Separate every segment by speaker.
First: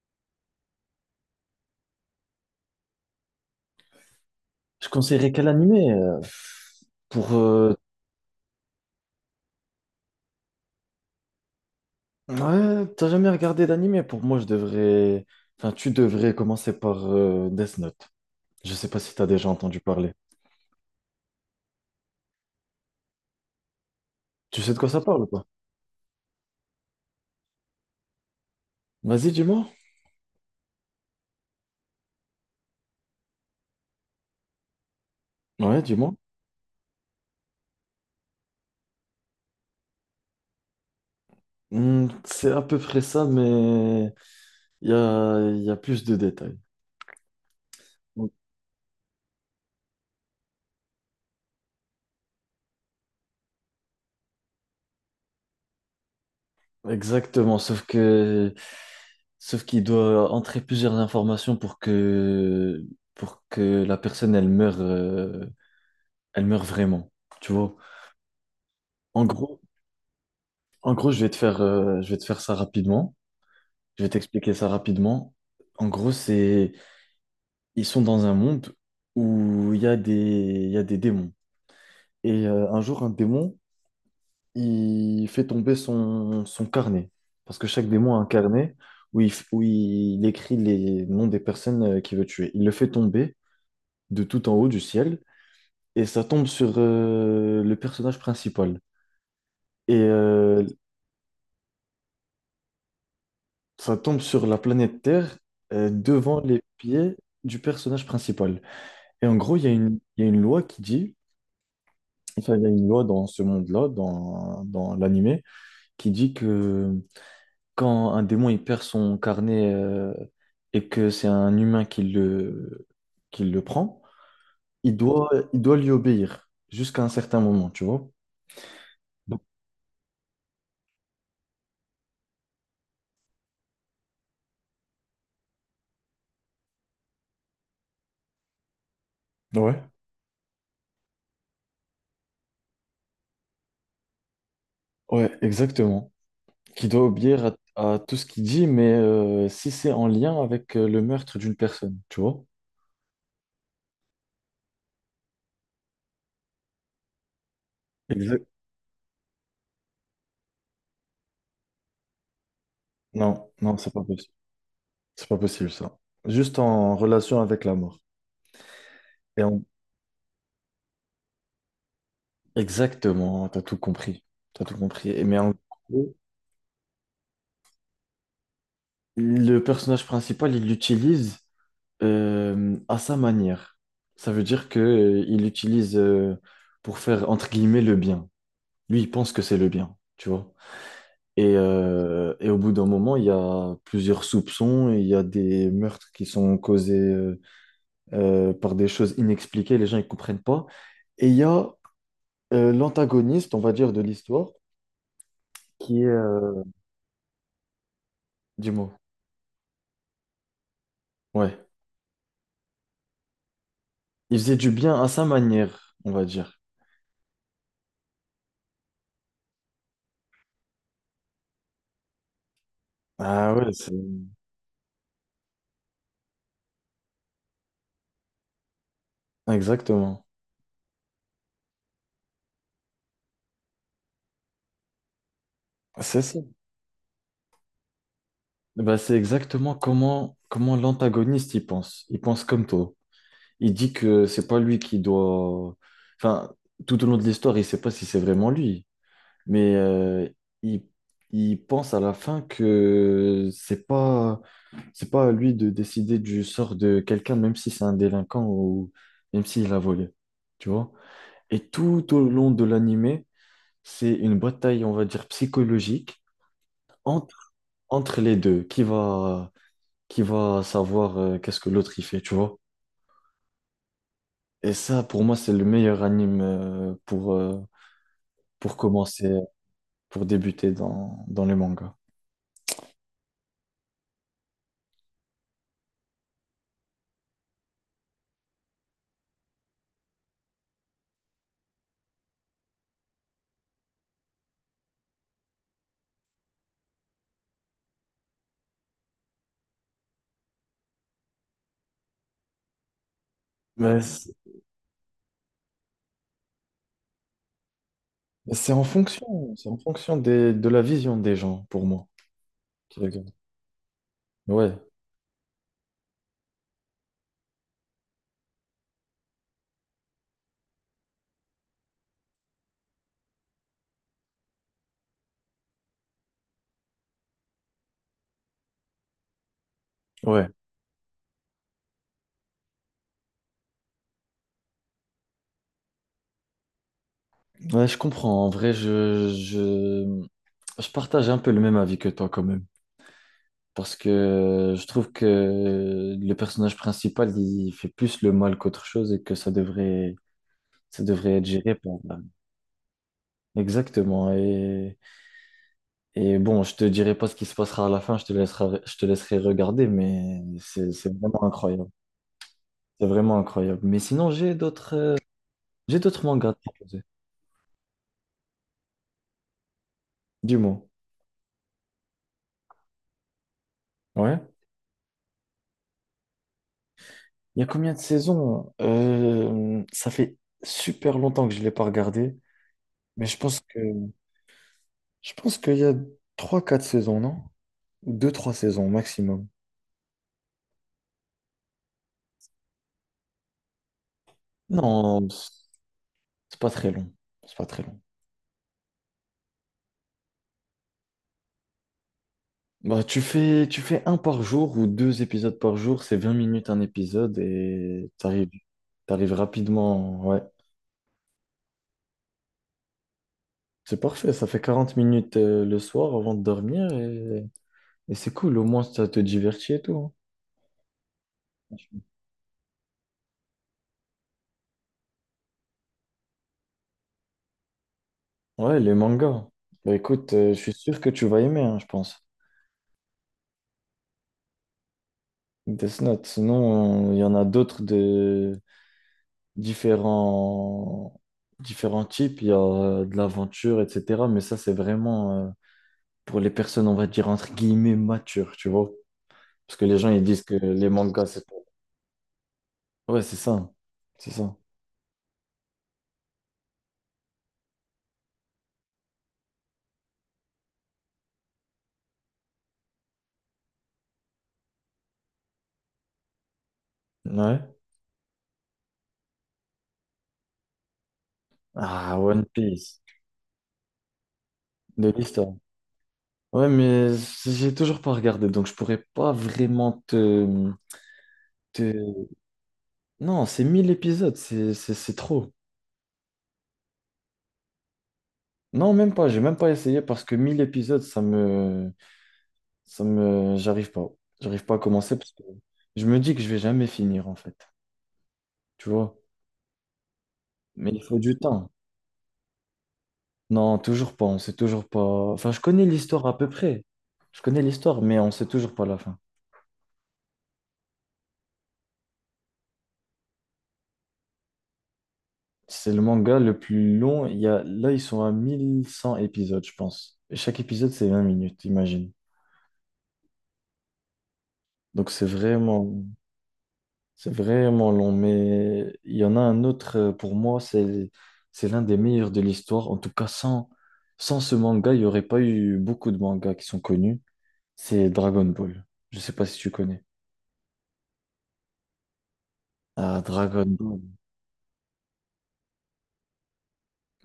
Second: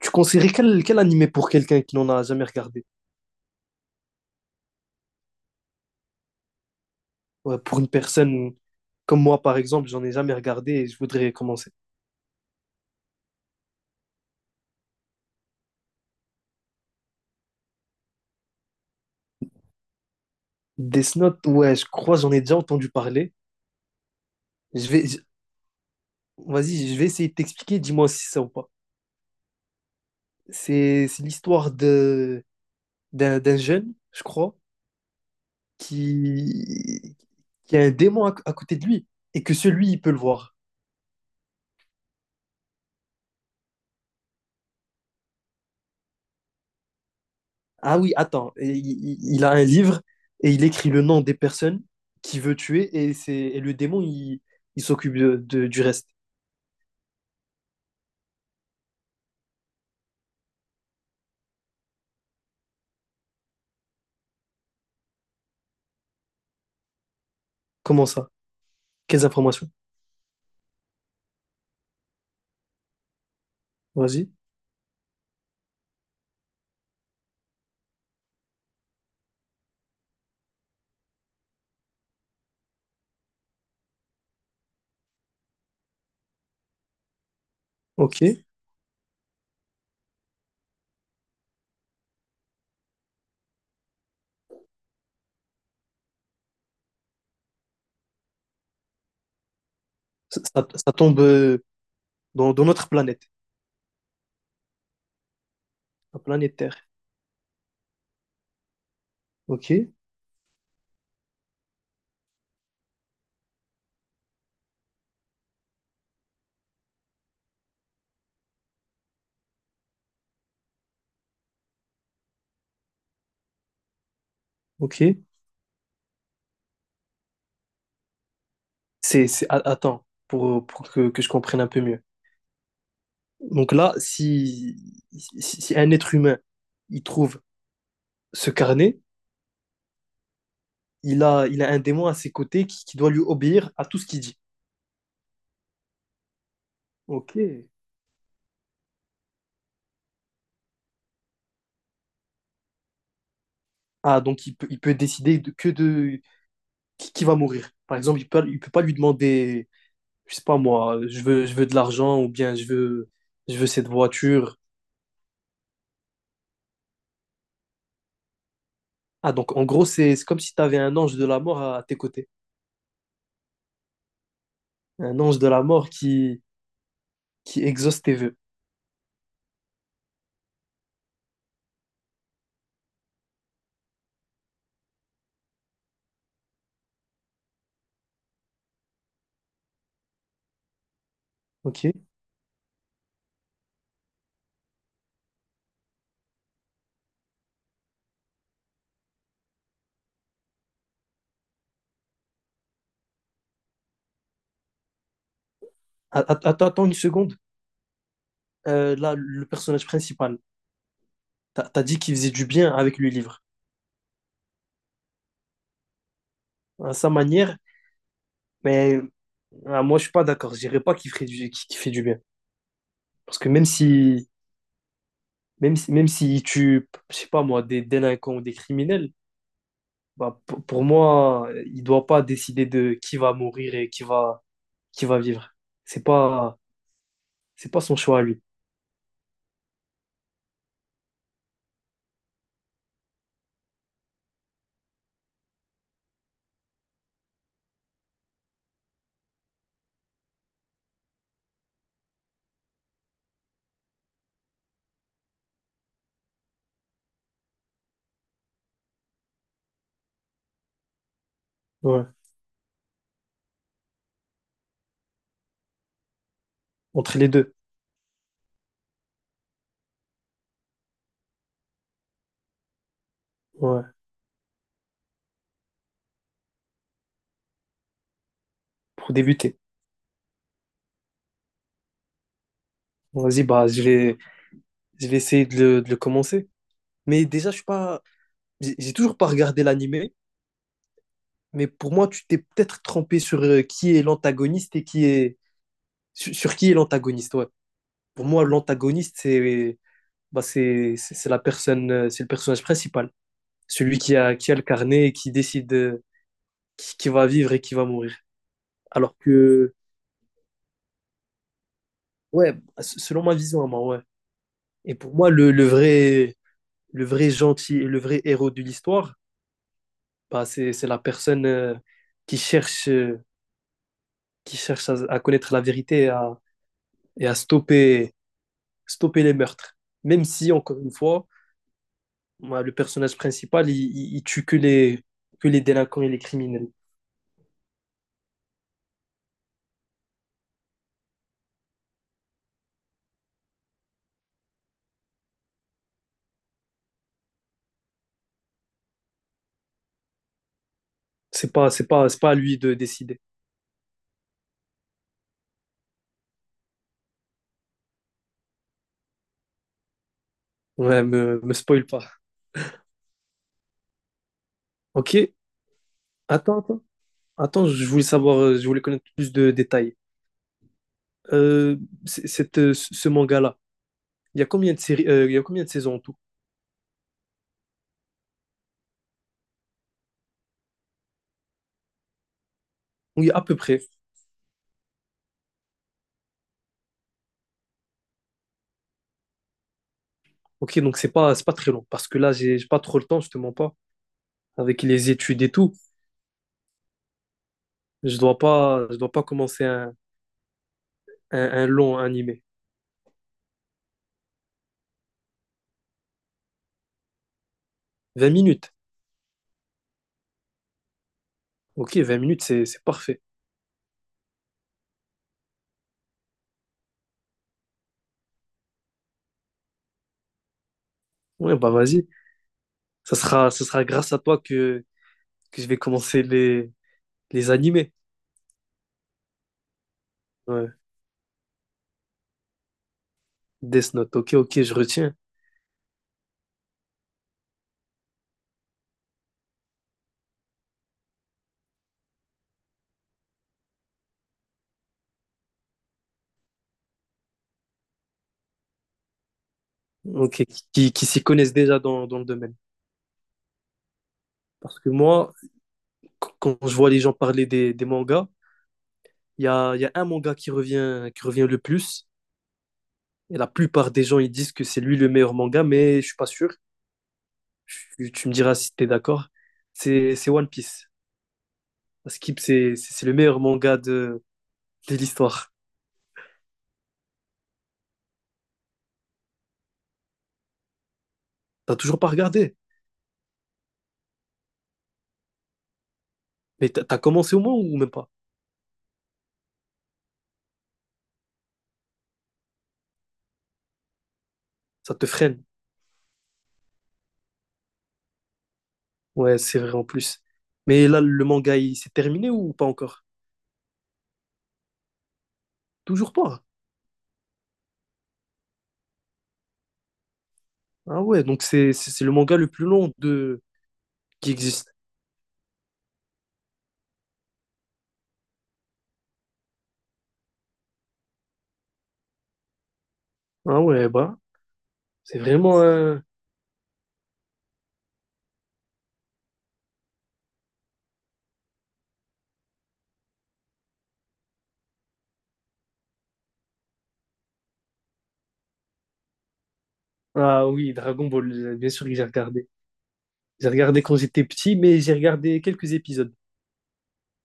Speaker 1: Tu conseillerais quel animé pour quelqu'un qui n'en a jamais regardé?
Speaker 2: Je conseillerais quel animé? Pour
Speaker 1: Ouais, pour une personne comme moi, par exemple, j'en ai jamais regardé et je voudrais commencer.
Speaker 2: ouais, t'as jamais regardé d'animé? Pour moi, je devrais. Enfin, tu devrais commencer par Death Note. Je sais pas si t'as déjà entendu parler.
Speaker 1: Death Note, ouais, je crois, j'en ai déjà entendu parler.
Speaker 2: Tu sais de quoi
Speaker 1: Je
Speaker 2: ça
Speaker 1: vais, je-
Speaker 2: parle ou pas?
Speaker 1: Vas-y, je vais essayer de t'expliquer, dis-moi si c'est ça ou pas.
Speaker 2: Vas-y, dis-moi.
Speaker 1: C'est l'histoire de d'un d'un jeune, je crois,
Speaker 2: Ouais, dis-moi.
Speaker 1: qui, qui a un démon à côté de lui et que celui, il peut le voir.
Speaker 2: Hmm, c'est à peu près ça, mais il y a plus de détails.
Speaker 1: Ah oui, attends, et il a un livre et il écrit le nom des personnes qu'il veut tuer et le démon, il s'occupe du reste.
Speaker 2: Exactement, sauf qu'il doit entrer plusieurs informations pour que la personne elle meure vraiment. Tu vois?
Speaker 1: Comment ça? Quelles
Speaker 2: En gros.
Speaker 1: informations?
Speaker 2: En gros, je vais te faire ça rapidement. Je vais
Speaker 1: Vas-y,
Speaker 2: t'expliquer ça rapidement. En gros, ils sont dans un monde où il y a des démons. Et un jour, un démon, il fait tomber son carnet. Parce que chaque démon a un
Speaker 1: ok.
Speaker 2: carnet où il écrit les noms des personnes qu'il veut tuer. Il le fait tomber de tout en haut du ciel et ça tombe sur le personnage principal. Et euh,
Speaker 1: Ça tombe dans notre planète,
Speaker 2: Ça tombe sur la planète Terre
Speaker 1: la
Speaker 2: devant
Speaker 1: planète
Speaker 2: les
Speaker 1: Terre.
Speaker 2: pieds du personnage principal. Et en gros, il y
Speaker 1: Ok,
Speaker 2: a une, il y a une loi qui dit, enfin, il y a une loi dans ce monde-là, dans l'animé, qui dit que quand un démon il perd son carnet et que c'est un humain qui le prend, il
Speaker 1: ok.
Speaker 2: doit, il doit lui obéir jusqu'à un certain moment, tu vois? Donc,
Speaker 1: Attends, pour que je comprenne un peu mieux. Donc là, si un être humain, il trouve ce carnet,
Speaker 2: ouais.
Speaker 1: il a un démon à ses côtés qui doit lui obéir à tout ce qu'il dit.
Speaker 2: Ouais, exactement. Qui doit
Speaker 1: Ok.
Speaker 2: obéir à tout ce qu'il dit, mais si c'est en lien avec le meurtre d'une personne, tu vois?
Speaker 1: Ah, donc il peut décider que de qui va mourir. Par exemple, il
Speaker 2: Exact.
Speaker 1: peut, il peut pas lui demander, je sais pas moi, je veux de l'argent ou bien je veux,
Speaker 2: Non,
Speaker 1: je veux
Speaker 2: non,
Speaker 1: cette
Speaker 2: c'est pas possible.
Speaker 1: voiture.
Speaker 2: C'est pas possible ça. Juste en relation avec la mort.
Speaker 1: Ah,
Speaker 2: Et
Speaker 1: donc
Speaker 2: en-
Speaker 1: en gros, c'est comme si tu avais un ange de la mort à tes côtés.
Speaker 2: Exactement, t'as tout compris. T'as tout compris.
Speaker 1: Un
Speaker 2: Mais
Speaker 1: ange de
Speaker 2: en
Speaker 1: la mort
Speaker 2: gros,
Speaker 1: qui exauce tes vœux.
Speaker 2: le personnage principal, il l'utilise à sa manière. Ça veut dire que il l'utilise pour faire entre guillemets le bien. Lui, il pense que c'est le bien, tu vois? Et,
Speaker 1: Ok?
Speaker 2: euh, et au bout d'un moment, il y a plusieurs soupçons et il y a des meurtres qui sont causés par des choses inexpliquées, les gens ne comprennent pas. Et il y a l'antagoniste, on va dire, de l'histoire, qui est...
Speaker 1: Attends, attends une seconde.
Speaker 2: dis-moi.
Speaker 1: Là, le personnage principal,
Speaker 2: Ouais.
Speaker 1: t'as dit qu'il faisait du bien avec le livre.
Speaker 2: Il faisait du bien à sa manière, on va dire.
Speaker 1: À sa manière, mais ah, moi, je suis pas d'accord. Je dirais pas qu'il ferait qu'il fait du bien. Parce que
Speaker 2: Ah
Speaker 1: même
Speaker 2: ouais, c'est...
Speaker 1: si même si, même s'il tue, je sais pas moi, des délinquants ou des criminels,
Speaker 2: Exactement.
Speaker 1: bah, pour moi, il doit pas décider de qui va mourir et qui va vivre. C'est
Speaker 2: C'est ça.
Speaker 1: pas, c'est pas son choix à lui.
Speaker 2: Bah, c'est exactement comment l'antagoniste y pense. Il pense comme toi. Il dit que c'est pas lui qui doit... Enfin, tout au long de l'histoire, il sait pas si c'est vraiment lui. Mais il, il pense à la fin que c'est pas à lui de décider du sort de quelqu'un, même si c'est un délinquant ou même s'il a volé, tu vois. Et
Speaker 1: Ouais.
Speaker 2: tout au long de l'animé, c'est une bataille, on va dire, psychologique
Speaker 1: Entre les
Speaker 2: entre,
Speaker 1: deux.
Speaker 2: entre les deux, qui va savoir qu'est-ce que l'autre il fait, tu vois.
Speaker 1: Ouais.
Speaker 2: Et ça, pour moi, c'est le meilleur anime pour
Speaker 1: Pour
Speaker 2: commencer,
Speaker 1: débuter.
Speaker 2: pour débuter dans les mangas.
Speaker 1: Vas-y, bah, je vais essayer de le commencer. Mais déjà, je suis pas, j'ai toujours pas regardé l'animé. Mais pour moi, tu t'es peut-être trompé sur qui est l'antagoniste et sur qui est l'antagoniste. Ouais. Pour moi, l'antagoniste, c'est bah, c'est la personne, c'est le personnage principal, celui
Speaker 2: Mais
Speaker 1: qui
Speaker 2: c-
Speaker 1: a, qui a le carnet et qui décide qui va vivre et qui va mourir.
Speaker 2: C'est en
Speaker 1: Alors
Speaker 2: fonction, c'est
Speaker 1: que,
Speaker 2: en fonction de la vision des gens, pour moi,
Speaker 1: ouais,
Speaker 2: qui
Speaker 1: selon
Speaker 2: regardent.
Speaker 1: ma vision, à moi, ouais.
Speaker 2: Ouais,
Speaker 1: Et pour moi, le vrai gentil, le vrai héros de l'histoire, bah, c'est la personne qui cherche, euh, qui cherche à connaître la vérité et à stopper, stopper les meurtres. Même
Speaker 2: ouais.
Speaker 1: si, encore une fois, ouais, le personnage principal, il tue que les délinquants et les criminels.
Speaker 2: Ouais, je comprends. En vrai, je partage un peu le même avis que toi quand même. Parce que je trouve que le personnage principal, il fait plus le mal qu'autre chose et que ça devrait être
Speaker 1: C'est pas,
Speaker 2: géré
Speaker 1: c'est
Speaker 2: par...
Speaker 1: pas, c'est pas à lui de décider.
Speaker 2: Exactement. Et bon, je te dirai pas ce qui se passera à la fin, je te laisserai regarder, mais c'est,
Speaker 1: Ouais,
Speaker 2: c'est
Speaker 1: me,
Speaker 2: vraiment
Speaker 1: me spoil
Speaker 2: incroyable.
Speaker 1: pas.
Speaker 2: C'est vraiment incroyable. Mais sinon,
Speaker 1: Ok,
Speaker 2: J'ai d'autres mangas à
Speaker 1: attends,
Speaker 2: te
Speaker 1: attends.
Speaker 2: proposer.
Speaker 1: Attends, je voulais savoir, je voulais connaître plus de détails.
Speaker 2: Dis-moi.
Speaker 1: Euh, c- cette, ce ce manga-là,
Speaker 2: Ouais.
Speaker 1: il y a combien de séries, il y a combien de saisons en tout?
Speaker 2: Il y a combien de saisons? Ça fait super longtemps que je ne l'ai pas regardé, mais
Speaker 1: Oui,
Speaker 2: je
Speaker 1: à peu
Speaker 2: pense que
Speaker 1: près.
Speaker 2: je pense qu'il y a trois quatre saisons, non? Deux trois saisons maximum.
Speaker 1: Ok, donc c'est pas très long, parce que là, j'ai pas trop le temps, je te mens pas, avec les
Speaker 2: Non,
Speaker 1: études et tout.
Speaker 2: c'est pas très long. C'est pas très long.
Speaker 1: Je dois pas commencer un, un long animé.
Speaker 2: Bah, tu fais un par jour ou deux épisodes par jour, c'est 20 minutes un épisode et
Speaker 1: vingt
Speaker 2: t'arrives,
Speaker 1: minutes.
Speaker 2: t'arrives rapidement. Ouais,
Speaker 1: Ok, 20 minutes, c'est parfait.
Speaker 2: c'est parfait, ça fait 40 minutes le soir avant de dormir et c'est cool, au moins ça te divertit et tout, hein.
Speaker 1: Ouais, bah vas-y. Ça sera grâce à toi que je vais commencer les animés.
Speaker 2: Ouais, les mangas. Bah, écoute, je
Speaker 1: Ouais.
Speaker 2: suis sûr que tu vas aimer, hein, je pense.
Speaker 1: Death Note. Ok, ok, je retiens.
Speaker 2: Death Note. Sinon, il y en a d'autres de différents... différents types. Il y a de l'aventure, etc. Mais ça, c'est vraiment pour les personnes, on va dire, entre guillemets, matures, tu vois. Parce que les gens, ils
Speaker 1: Ok,
Speaker 2: disent que les
Speaker 1: qui s'y
Speaker 2: mangas, c'est
Speaker 1: connaissent
Speaker 2: pour...
Speaker 1: déjà dans le domaine.
Speaker 2: Ouais, c'est ça. C'est ça.
Speaker 1: Parce que moi, quand je vois les gens parler des mangas, il y a un manga qui revient le plus. Et la plupart des gens, ils disent que c'est lui le meilleur manga, mais je suis pas sûr.
Speaker 2: Ouais.
Speaker 1: Tu me diras si tu es d'accord. C'est One Piece.
Speaker 2: Ah,
Speaker 1: Skip,
Speaker 2: One
Speaker 1: c'est c'est-
Speaker 2: Piece.
Speaker 1: c'est le meilleur manga de
Speaker 2: De
Speaker 1: l'histoire.
Speaker 2: l'histoire. Ouais, mais j'ai toujours pas regardé, donc je pourrais pas vraiment
Speaker 1: T'as
Speaker 2: te,
Speaker 1: toujours pas regardé,
Speaker 2: non, c'est 1000 épisodes, c'est trop.
Speaker 1: mais t'as commencé au moins ou même pas?
Speaker 2: Non, même pas, j'ai même pas essayé parce que 1000 épisodes, ça me... J'arrive pas. J'arrive pas à
Speaker 1: Ça te
Speaker 2: commencer parce que
Speaker 1: freine.
Speaker 2: je me dis que je vais jamais finir en fait. Tu vois?
Speaker 1: Ouais, c'est vrai en plus. Mais
Speaker 2: Mais
Speaker 1: là,
Speaker 2: il faut
Speaker 1: le
Speaker 2: du
Speaker 1: manga,
Speaker 2: temps.
Speaker 1: il s'est terminé ou pas encore?
Speaker 2: Non, toujours pas, on sait toujours pas. Enfin, je connais
Speaker 1: Toujours
Speaker 2: l'histoire à
Speaker 1: pas.
Speaker 2: peu près. Je connais l'histoire, mais on sait toujours pas la fin.
Speaker 1: Ah ouais, donc c'est le manga le plus long de qui existe.
Speaker 2: C'est le manga le plus long. Il y a... Là, ils sont à 1100 épisodes, je pense. Et chaque épisode, c'est 20 minutes, imagine.
Speaker 1: Ah ouais, bah,
Speaker 2: Donc
Speaker 1: c'est
Speaker 2: c'est
Speaker 1: vraiment un...
Speaker 2: vraiment... C'est vraiment long, mais il y en a un autre pour moi, c'est l'un des meilleurs de l'histoire. En tout cas, sans ce manga, il n'y aurait pas eu beaucoup de mangas qui sont connus. C'est Dragon Ball. Je ne sais pas si tu connais.
Speaker 1: Ah oui, Dragon Ball, bien sûr que j'ai regardé.
Speaker 2: Ah,
Speaker 1: J'ai
Speaker 2: Dragon
Speaker 1: regardé quand
Speaker 2: Ball.
Speaker 1: j'étais petit, mais j'ai regardé quelques épisodes.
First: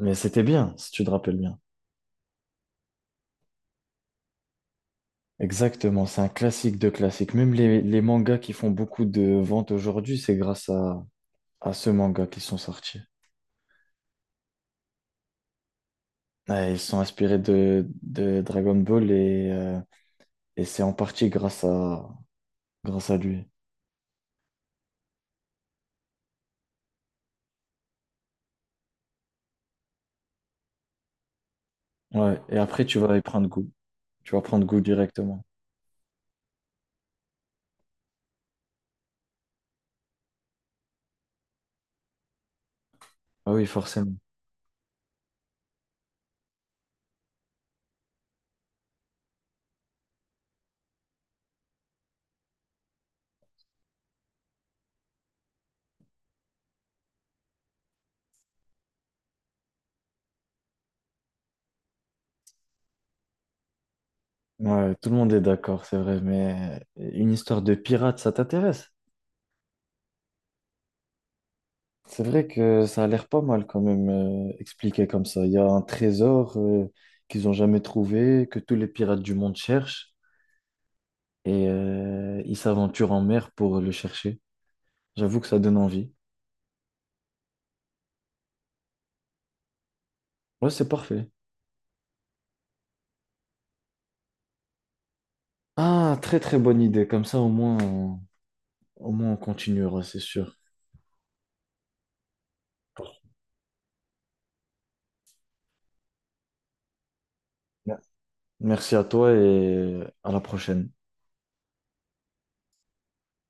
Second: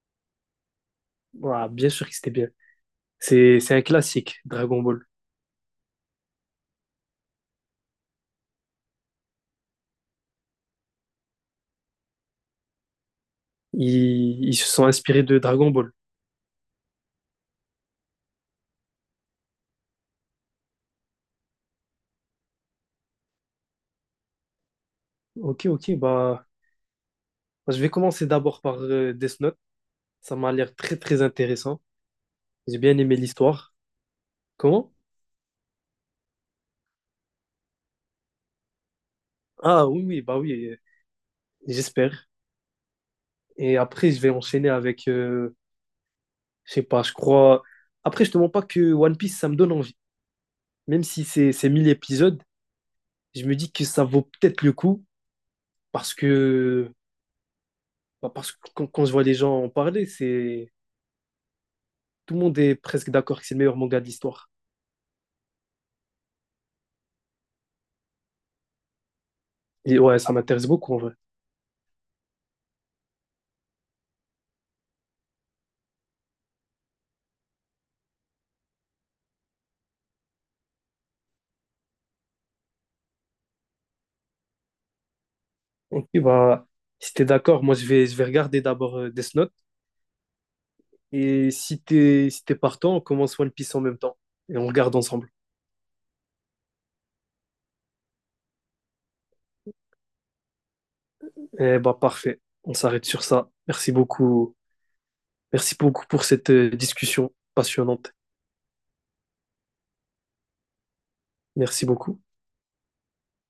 Speaker 2: Mais c'était bien, si tu te rappelles bien.
Speaker 1: Ah, bien sûr que c'était bien. C'est un classique, Dragon Ball.
Speaker 2: Exactement, c'est un classique de classique. Même les mangas qui font beaucoup de ventes aujourd'hui, c'est grâce à ce manga qu'ils sont sortis.
Speaker 1: Ils se sont inspirés de Dragon Ball.
Speaker 2: Ouais, ils sont inspirés de Dragon Ball et c'est en partie grâce à lui.
Speaker 1: Ok, ok, bah, je vais commencer d'abord par Death Note. Ça m'a l'air très, très intéressant.
Speaker 2: Ouais, et
Speaker 1: J'ai
Speaker 2: après,
Speaker 1: bien
Speaker 2: tu
Speaker 1: aimé
Speaker 2: vas y prendre goût.
Speaker 1: l'histoire.
Speaker 2: Tu vas prendre goût
Speaker 1: Comment?
Speaker 2: directement.
Speaker 1: Ah oui, oui, bah oui, j'espère.
Speaker 2: Ah oui,
Speaker 1: Et après,
Speaker 2: forcément.
Speaker 1: je vais enchaîner je sais pas, je crois. Après, je te mens pas que One Piece, ça me donne envie. Même si c'est 1 000 épisodes, je me dis que ça vaut peut-être le coup parce que, bah, parce que quand je vois les gens en parler, c'est tout le monde est presque d'accord que c'est le meilleur manga de l'histoire.
Speaker 2: Ouais, tout le monde est d'accord, c'est vrai, mais une histoire de pirate, ça t'intéresse?
Speaker 1: Et ouais, ça m'intéresse beaucoup en vrai.
Speaker 2: C'est vrai que ça a l'air pas mal quand même expliqué comme ça. Il y a un trésor qu'ils n'ont jamais trouvé, que tous les pirates du monde cherchent, et ils s'aventurent en mer pour le chercher. J'avoue que ça donne
Speaker 1: Ok,
Speaker 2: envie.
Speaker 1: bah, si t'es d'accord, moi je vais regarder d'abord Death Note.
Speaker 2: Ouais, c'est parfait.
Speaker 1: Et si t'es partant, on commence One Piece en même temps. Et on regarde ensemble.
Speaker 2: Ah, très très bonne idée. Comme ça, au moins, on continuera, c'est sûr.
Speaker 1: Eh bah, parfait. On s'arrête sur ça. Merci beaucoup. Merci beaucoup pour cette discussion passionnante.
Speaker 2: Merci à toi et à la prochaine.
Speaker 1: Merci beaucoup.